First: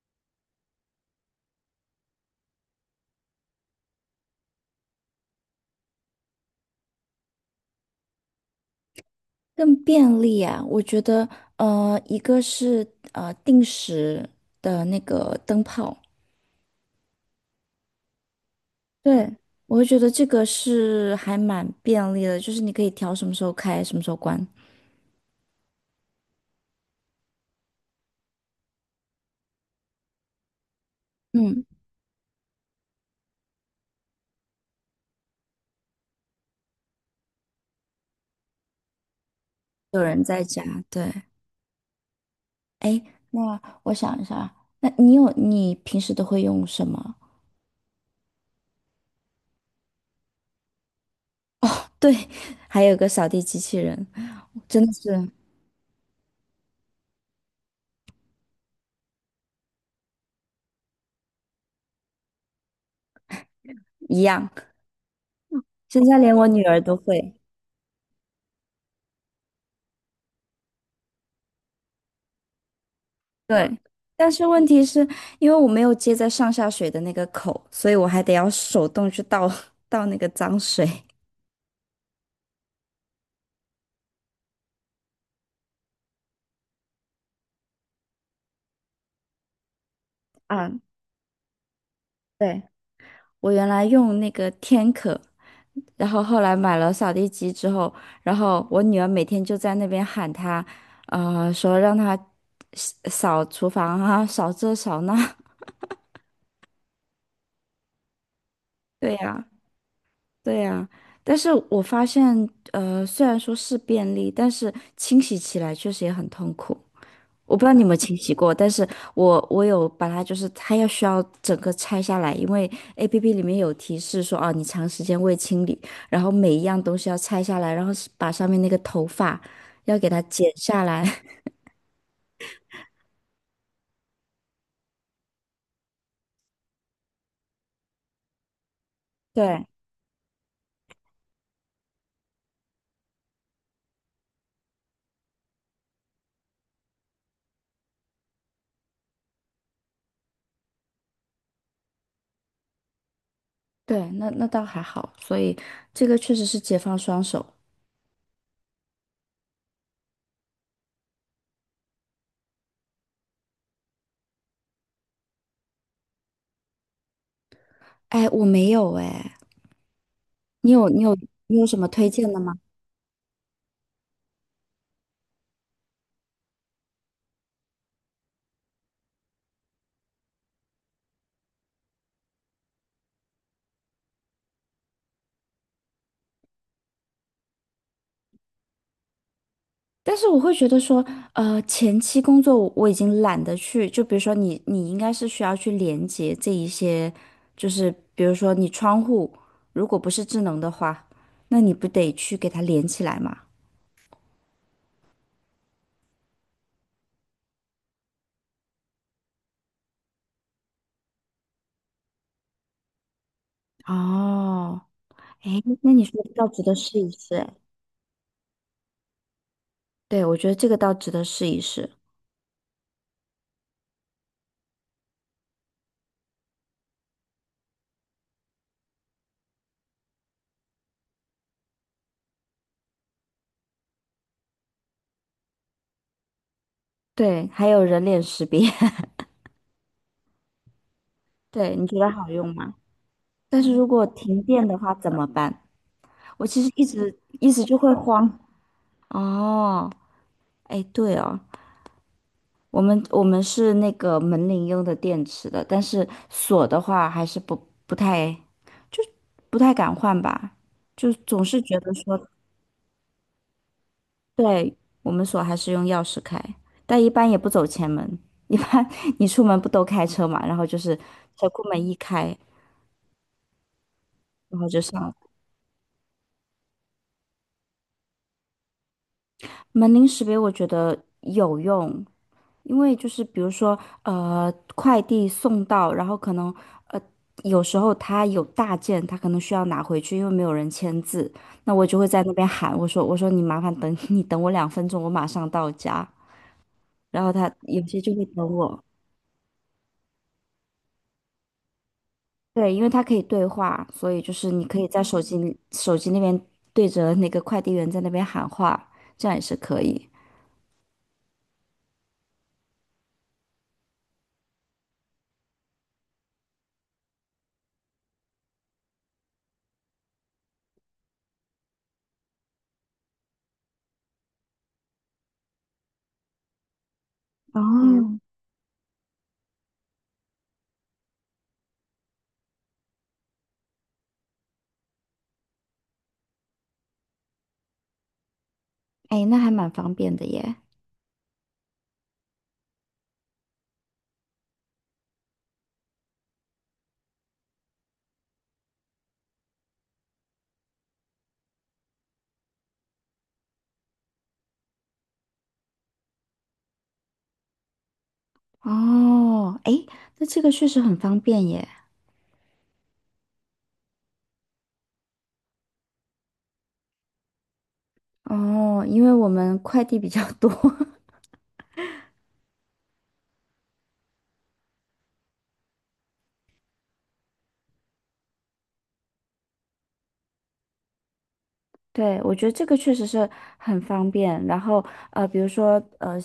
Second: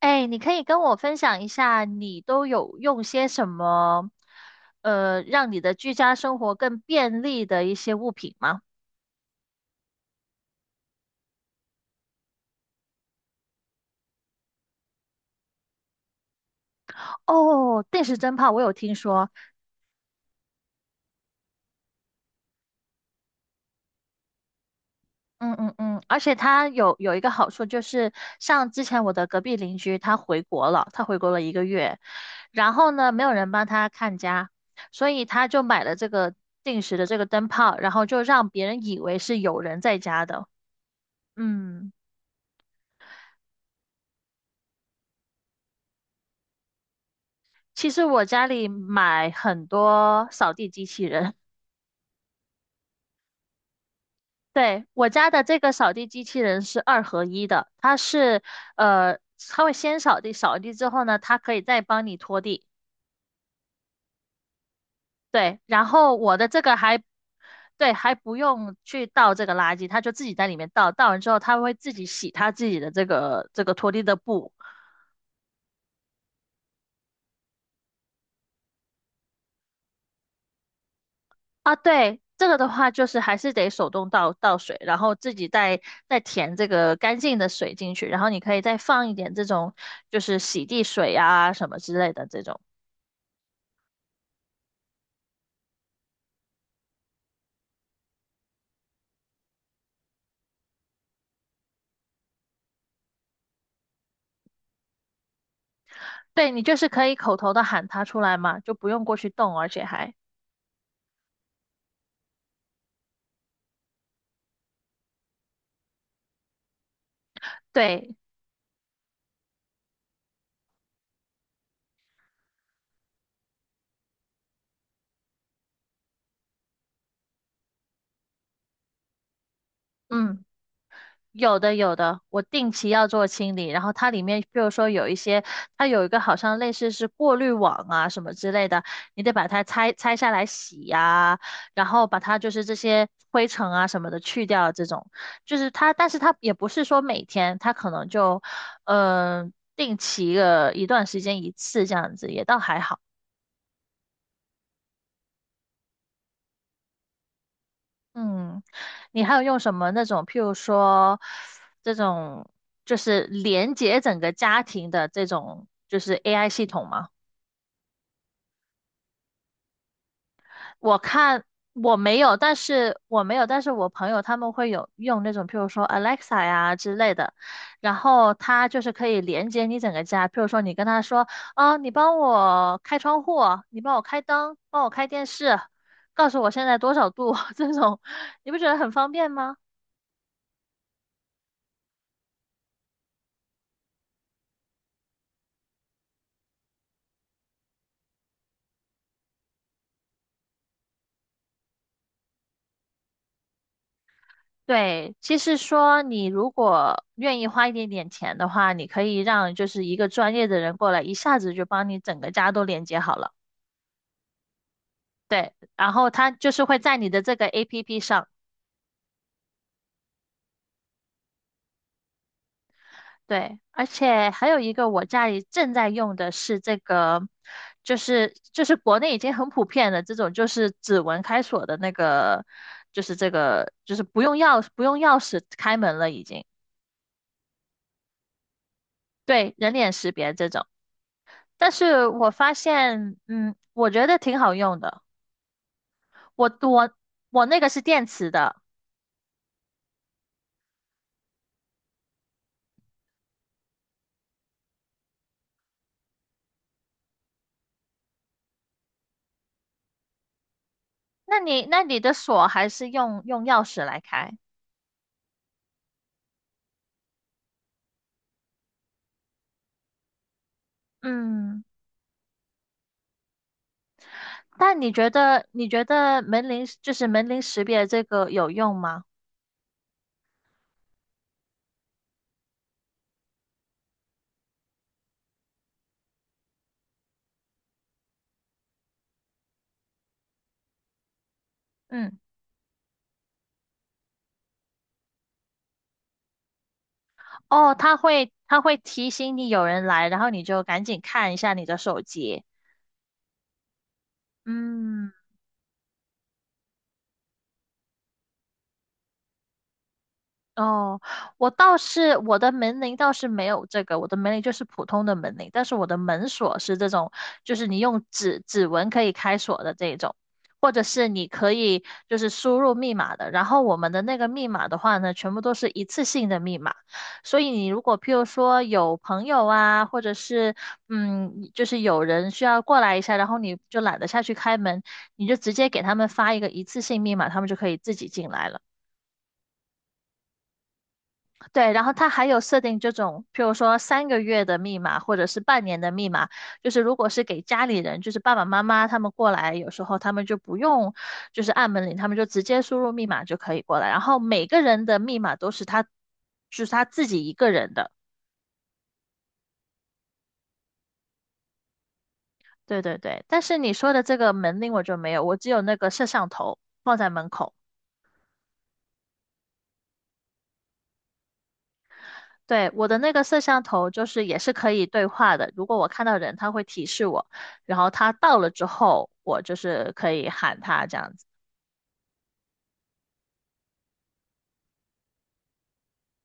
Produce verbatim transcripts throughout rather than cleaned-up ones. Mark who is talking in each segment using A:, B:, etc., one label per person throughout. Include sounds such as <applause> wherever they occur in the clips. A: 哎，你可以跟我分享一下，你都有用些什么，呃，让你的居家生活更便利的一些物品吗？
B: 更便利啊，我觉得，呃，一个是呃定时的那个灯泡。
A: 哦，定时灯泡我有听
B: 对，
A: 说。
B: 我会觉得这个是还蛮便利的，就是你可以调什么时候开，什么时候关。
A: 嗯嗯嗯，而且它有有一个好处就是，像之前我的隔壁邻居他回国了，他回国了一个
B: 嗯，
A: 月，然后呢，没有人帮他看家，所以他就买了这个定时的这个灯泡，然后就让别人以为是有人在
B: 有人
A: 家
B: 在
A: 的。
B: 家，对。
A: 嗯。
B: 哎，那我想一下啊，那你有你平时都会用什么？
A: 其实我家里买很多扫地机器人。
B: 哦，对，还有个扫地机器人，真
A: 对，
B: 的
A: 我
B: 是
A: 家的这个扫地机器人是二合一的，它是呃，它会先扫地，扫地之后呢，它可以再帮你拖地。
B: 一样，
A: 对，然
B: 现
A: 后
B: 在连
A: 我的
B: 我
A: 这
B: 女
A: 个
B: 儿都
A: 还，
B: 会。
A: 对，还不用去倒这个垃圾，它就自己在里面倒，倒完之后它会自己洗它自己的这个这个
B: 对，
A: 拖地的
B: 但是
A: 布。
B: 问题是因为我没有接在上下水的那个口，所以我还得要手动去倒 <laughs> 倒那个脏水。
A: 啊，对，这个的话就是还是得手动倒倒水，然后自己再再填这个干净的水进去，然后你可以再放一点这种就是洗
B: 嗯，
A: 地水啊什么之类的这种。
B: 对，我原来用那个天可，然后后来买了扫地机之后，然后我女儿每天就在那边喊她，呃，说让她扫厨房啊，扫这扫那。
A: 对，你就是可以口头的喊它出来嘛，就不
B: <laughs>
A: 用
B: 对
A: 过去
B: 呀，
A: 动，而且还
B: 对呀。但是我发现，呃，虽然说是便利，但是清洗起来确实也很痛苦。我不知道你有没有
A: 对。
B: 清洗过，但是我我有把它，就是它要需要整个拆下来，因为 A P P 里面有提示说，哦，你长时间未清理，然后每一样东西要拆下来，然后是把上面那个头发要给它
A: 嗯。
B: 剪下来。<laughs>
A: 有的有的，我定期要做清理，然后它里面，比如说有一些，它有一个好像类似是过滤网啊什么之类的，你得把它
B: 对
A: 拆拆下来洗呀、然后把它就是这些灰尘啊什么的去掉，这种就是它，但是它也不是说每天，它可能就嗯、呃定期个一段时间一次这样子，也倒还好。
B: 对，那那倒还好，所以这个确实是解放双手。
A: 嗯，你还有用什么那种，譬如说这种就是连接整个家庭的这种就是 A I 系统吗？
B: 哎，我没有哎，你有
A: 我
B: 你有
A: 看
B: 你有什么
A: 我
B: 推
A: 没
B: 荐
A: 有，
B: 的
A: 但
B: 吗？
A: 是我没有，但是我朋友他们会有用那种，譬如说 Alexa 呀之类的，然后它就是可以连接你整个家，譬如说你跟他说，啊，你帮我开窗户，你帮我开灯，帮我开电视，告诉我现在多少度，<laughs> 这种，你不觉得很方便吗？
B: 但是我会觉得说，呃，前期工作我我已经懒得去，就比如说你，你应该是需要去连接这一些，就是比如说你窗户如果不是智能的话，那你不得去给它连起来嘛？
A: 对，其实说，你如果愿意花一点点钱的话，你可以让就是一个专业的人过来，一下子就帮你整个家都连接好了。
B: 哦，
A: 对，
B: 哎，那
A: 然
B: 你
A: 后
B: 说
A: 他
B: 的倒
A: 就
B: 值
A: 是
B: 得
A: 会在
B: 试
A: 你
B: 一
A: 的
B: 试，
A: 这个
B: 哎，
A: A P P 上。
B: 对，我觉得这个倒值得试一试。
A: 对，而且还有一个我家里正在用的是这个，就是就是国内已经很普遍的这种，就是指纹开锁的那个，就是这个就是不用钥不用钥匙开门了已经。
B: 对，还有人脸识别。<laughs>
A: 对，人脸识别这种。但
B: 对，你觉
A: 是
B: 得好
A: 我发
B: 用吗？
A: 现，嗯，
B: 但是如
A: 我
B: 果
A: 觉得挺
B: 停
A: 好
B: 电的
A: 用
B: 话
A: 的。
B: 怎么办？我
A: 我
B: 其实一
A: 我
B: 直
A: 我
B: 一
A: 那
B: 直
A: 个
B: 就
A: 是
B: 会
A: 电
B: 慌。
A: 磁的。
B: 哦，哎，对哦。我们我们是那个门铃用的电池的，但是锁的话还是不不太，就不太敢换吧，就
A: 那
B: 总是
A: 你
B: 觉
A: 那
B: 得
A: 你的
B: 说，
A: 锁还是用用钥匙来开？
B: 对，我们锁还是用钥匙开，但一般也不走前门，一般 <laughs> 你出门不都开车嘛，然后就是车库
A: 嗯，
B: 门一开，然后
A: 但
B: 就
A: 你
B: 上
A: 觉
B: 了。
A: 得你觉得门铃就是门铃识别这个有用吗？
B: 门铃识别我觉得有用，因为就是比如说，呃，快递送到，然后可能，呃，有时候他有大件，他可能需要拿回去，因为没有人签字，那我就会
A: 嗯，
B: 在那边喊，我说，我说你麻烦等，<laughs> 你等我两分钟，我马上到家。然后他
A: 哦，
B: 有
A: 它
B: 些就会
A: 会
B: 等
A: 它会
B: 我，
A: 提醒你有人来，然后你就赶紧看一下你的手机。
B: 对，因为他可以对话，所以就是你可以在
A: 嗯。
B: 手机里手机那边对着那个快递员在那边喊话，这样也是可以。
A: 哦，我倒是我的门铃倒是没有这个，我的门铃就是普通的门铃，但是我的门锁是这种，就是你用指指纹可以开锁的这一种，或者是你可以就是输入密码的。然后我们的那个密码的话呢，全部都是一次性的密码，所以
B: 哦，
A: 你如果譬
B: 嗯，
A: 如说有朋友啊，或者是嗯，就是有人需要过来一下，然后你就懒得下去开门，你就直接给他们发一个一次性密码，他们就可以自己进来了。
B: 哎，那还蛮方便的耶。
A: 对，然后他还有设定这种，譬如说三个月的密码或者是半年的密码，就是如果是给家里人，就是爸爸妈妈他们过来，有时候他们就不用就是按门铃，他们就直接输入密码就可以过来。然后每个人的密码都是他，就是他自己一个人的。
B: 哦，哎，那这个确实很方便耶。
A: 对对对，但是你说的这个门铃我就没有，我只有那个摄像头放在门口。
B: 哦，因为我们快递比较多。
A: 对，我的那个摄像头就是也是可以对话的，如果我看到人，它会提示我，然后他到了之后，我就是可以喊他这样子。
B: <laughs> 对，我觉得这个确实是很方便。然后，呃，比如说，呃，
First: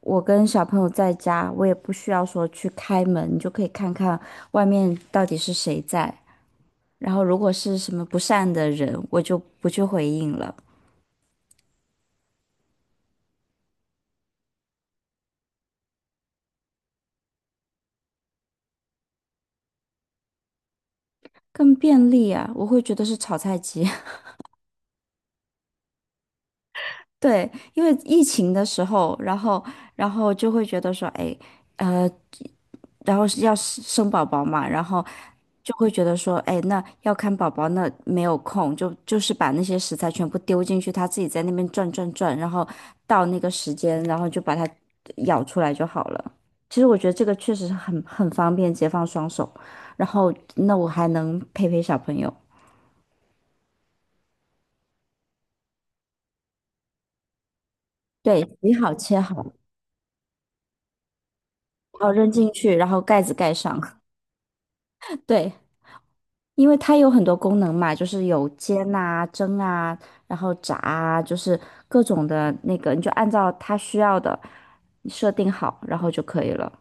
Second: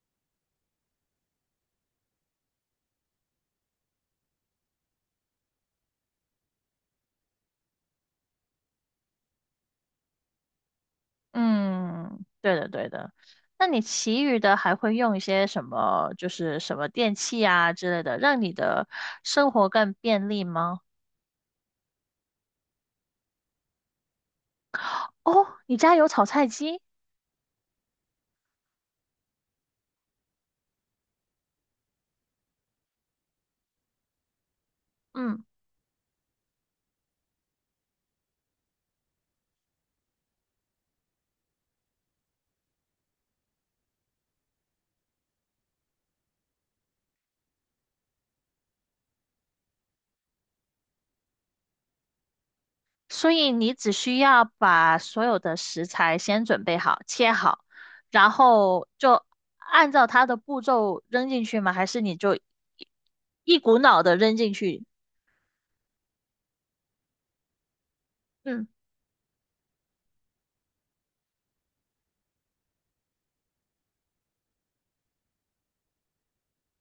B: 我跟小朋友在家，我也不需要说去开门，你就可以看看外面到底是谁在。然后，如果是什么不善的人，我就不去回应了。
A: 嗯，对的，对的。那你其余的还会用一些什么，就是什么电器啊之类的，让你的生活更便利吗？
B: 更便利啊。我会觉得是炒菜机。
A: 哦，你家有炒菜机？
B: <laughs> 对，因为疫情的时候，然后，然后就会觉得说，哎。呃然后是要生生宝宝嘛，然后
A: 嗯。
B: 就会觉得说，哎，那要看宝宝，那没有空，就就是把那些食材全部丢进去，他自己在那边转转转，然后到那个时间，然后就把它舀出来就好了。其实我觉得这个确实是很很方便，解放双手，然后那我还能陪陪小朋友。
A: 所以你只需要把所有的食材先准备好，切好，然
B: 对，洗
A: 后
B: 好切
A: 就
B: 好，
A: 按照它的步骤扔进去吗？还是
B: 然后
A: 你
B: 扔
A: 就一
B: 进去，然后盖子盖
A: 一股
B: 上。
A: 脑的扔进去？
B: <laughs> 对，因为它有很多功能嘛，就是有
A: 嗯，
B: 煎啊、蒸啊，然后炸啊，就是各种的那个，你就按照它需要的设定好，然后就可以了。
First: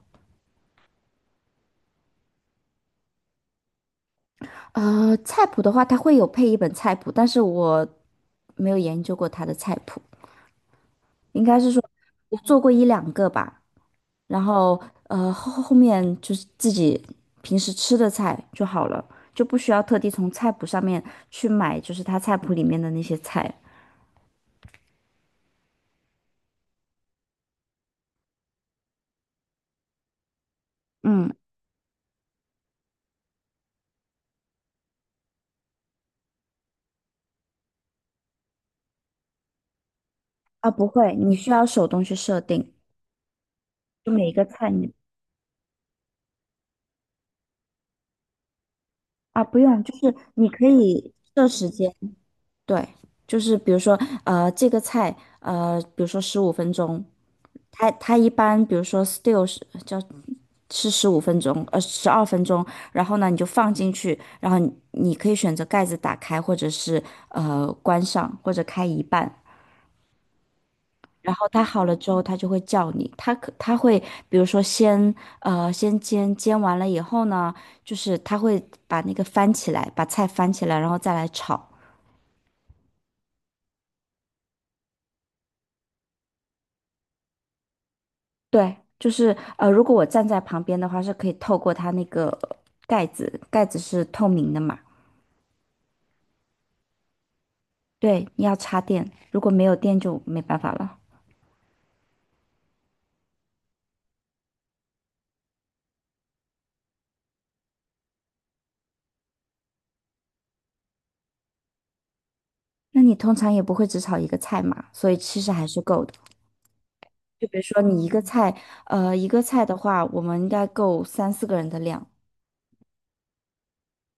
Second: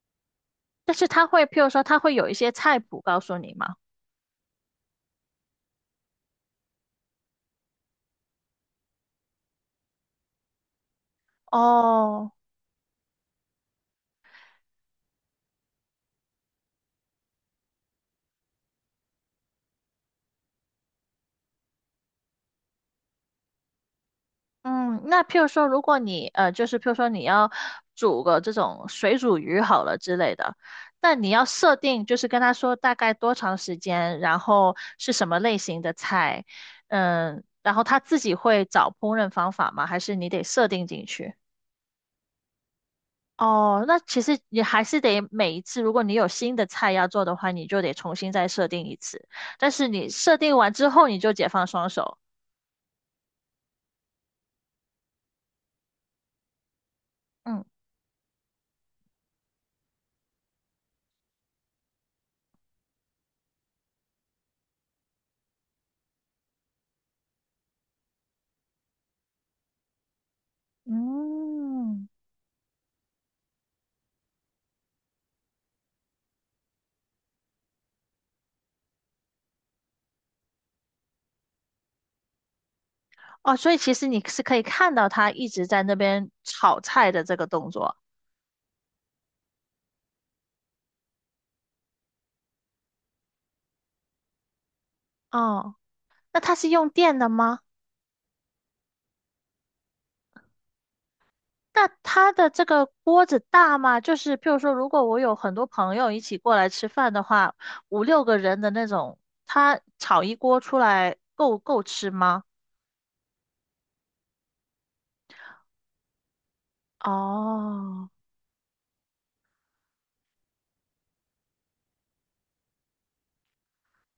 A: 但是它会，譬如说，它会有一些菜谱告诉你吗？
B: 呃，菜谱的话，它会有配一本菜谱，但是我没有研究过它的菜谱，应该是说
A: 哦，
B: 我做过一两个吧，然后呃后后面就是自己平时吃的菜就好了，就不需要特地从菜谱上面去买，就是它菜谱里面的那些菜。
A: 嗯，那譬如说，如果你呃，就是譬如说你要煮个这种水煮鱼好了之类的，那你
B: 嗯。
A: 要设定就是跟他说大概多长时间，然后是什么类型的菜，嗯，然后他自己会找烹饪方法吗？还是你得设
B: 啊，
A: 定
B: 不
A: 进
B: 会，你
A: 去？
B: 需要手动去设定，
A: 哦，那
B: 就
A: 其
B: 每一
A: 实
B: 个
A: 你
B: 菜
A: 还
B: 你
A: 是得每一次，如果你有新的菜要做的话，你就得重新再设定一次。
B: 啊不
A: 但
B: 用，
A: 是
B: 就
A: 你
B: 是
A: 设
B: 你
A: 定
B: 可
A: 完之后，
B: 以
A: 你就
B: 设
A: 解放
B: 时
A: 双
B: 间。
A: 手。
B: 对，就是比如说呃这个菜呃比如说十五分钟，
A: 嗯
B: 它它一般比如说 s t e l 是叫是十五分钟呃十二分钟，然后呢你就放进去，然后你你可以选择盖子打开或者是呃关上或者开一半，然后它好了
A: 嗯。
B: 之后，它就会叫你。它可它会，比如说先呃先煎，煎完了以后呢，就是它会把那个翻起来，把菜翻起来，然后再来炒。
A: 哦，所以其实你是可以看到他一直在那边炒菜的这个动作。
B: 对，就是呃，如果我站在旁边的话，是可以透过它那个盖子，盖子是透明的嘛。
A: 哦，那他是用电的吗？
B: 对，你要插电，如果没有电就没办法了。
A: 那他的这个锅子大吗？就是譬如说，如果我有很多朋友一起过来吃饭的话，五六个人的那种，他炒一锅出来够够吃吗？
B: 那你通常也不会只炒一个菜嘛，所以其实还是够的。就比如说你
A: 哦，
B: 一个菜，呃，一个菜的话，我们应该够三四个人的量。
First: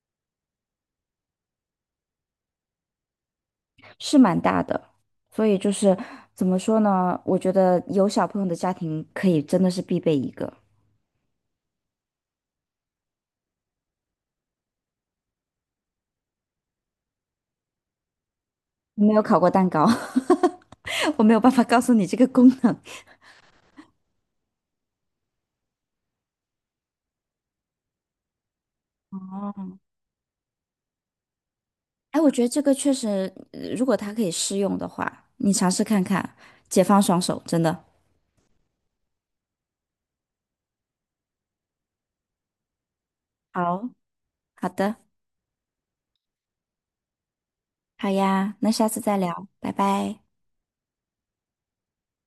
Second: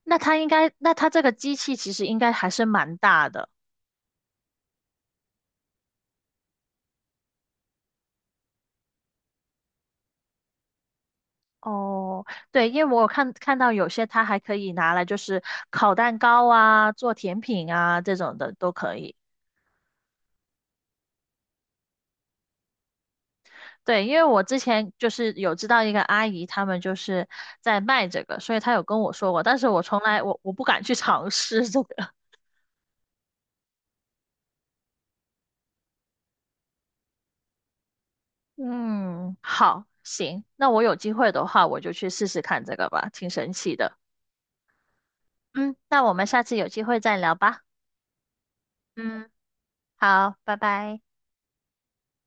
A: 那他应该，那他这个机器其实应该还是蛮大的。
B: 是蛮大的，所以就是怎么说呢？我觉得有小朋友的家庭可以真的是必备一个。
A: 哦，对，因为我看看到有些它还可以拿来就是烤蛋糕啊、做甜品啊这种的都可
B: 我没
A: 以。
B: 有烤过蛋糕。<laughs> 我没有办法告诉你这个功能。
A: 对，因为我之前就是有知道一个阿姨，他们就是在卖这个，所以她有跟我说过，但是我从来我我不敢去尝试这个。<laughs>
B: 哎，我觉得这个确实，呃如果它可以试用的话，你尝试看看，解放双手，真的。
A: 嗯，好，行，那我有机会的话，我就去试试看这个吧，挺神奇
B: 好，
A: 的。
B: 好的，
A: 嗯，那我们下次有机会再聊吧。
B: 好呀，那下次再
A: 嗯，
B: 聊，拜拜。
A: 好，拜拜。